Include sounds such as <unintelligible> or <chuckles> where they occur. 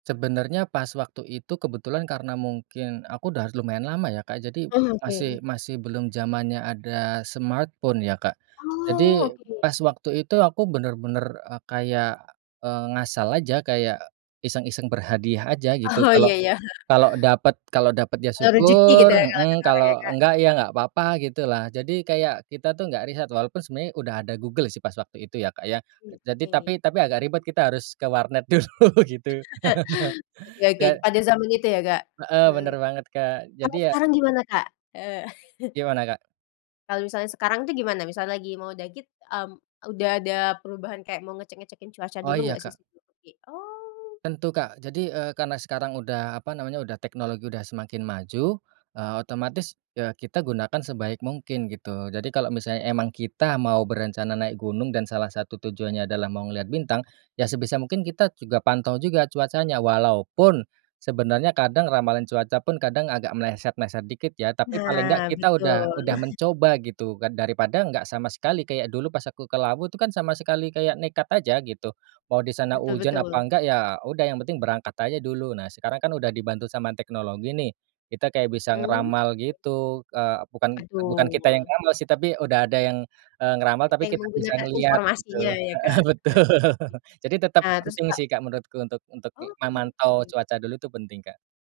Sebenernya, pas waktu itu kebetulan karena mungkin, aku udah lumayan lama ya, Kak. Jadi, Oh. Oke, masih mmm. masih belum zamannya ada smartphone, ya, Kak. Oh, Jadi, oke. pas waktu itu, aku bener-bener, eee, kayak, eee, ngasal aja, kayak iseng-iseng berhadiah aja, gitu. Oh, Kalau iya iya. <chuckles> kalau dapet kalau dapet ya Eee, rezeki syukur gitu ya, kalo heeh, kata orang ya, kalau Kak? enggak, ya enggak apa-apa, gitu lah. Jadi kayak, kita tuh nggak riset, walaupun sebenarnya udah ada Google sih, pas waktu itu ya, Kak, ya. Mmm, Jadi oke. tapi tapi agak ribet, kita harus ke warnet dulu, gitu. <laughs> <chuckles> Oke oke, Dan pada zaman itu ya, Kak? Heeh, Mhm, bener banget, Kak. Jadi kalau ya sekarang gimana, Kak? Eee <chuckles> Gimana, Kak? Kalau misalnya sekarang tuh, gimana? Misalnya lagi mau daki, mmm, udah ada perubahan kayak mau ngecek-ngecekin cuaca Oh, dulu iya, nggak, sih? Kak. Seperti oh! Tentu, Kak. Jadi, eee, karena sekarang udah, apa namanya, udah teknologi udah semakin maju, eee, otomatis ya kita gunakan sebaik mungkin, gitu. Jadi, kalau misalnya emang kita mau berencana naik gunung, dan salah satu tujuannya adalah mau melihat bintang, ya sebisa mungkin kita juga pantau juga, cuacanya. Walaupun, sebenarnya kadang ramalan cuaca pun kadang, agak meleset-meleset dikit, ya. Tapi paling enggak, Nah, kita udah betul. udah <chuckles> mencoba, gitu kan. Daripada enggak sama sekali, kayak dulu pas aku ke Lawu tuh kan, sama sekali kayak nekat aja, gitu. Mau di sana Betul hujan, apa betul. enggak ya udah, yang penting berangkat aja dulu. Nah, sekarang kan udah dibantu sama teknologi nih. Kita kayak bisa Mhm.? ngeramal gitu, eee, bukan, eee, bukan kita yang Betul. ngeramal sih, tapi udah ada yang, eee, ngeramal, Kita tapi yang kita bisa menggunakan ngelihat, gitu informasinya ya, heeh, Kak? Oke. betul. Jadi tetep Nah, terus, penting Kak sih, Kak, menurutku untuk untuk, Oh, memantau <unintelligible> cuaca dulu, itu penting, Kak.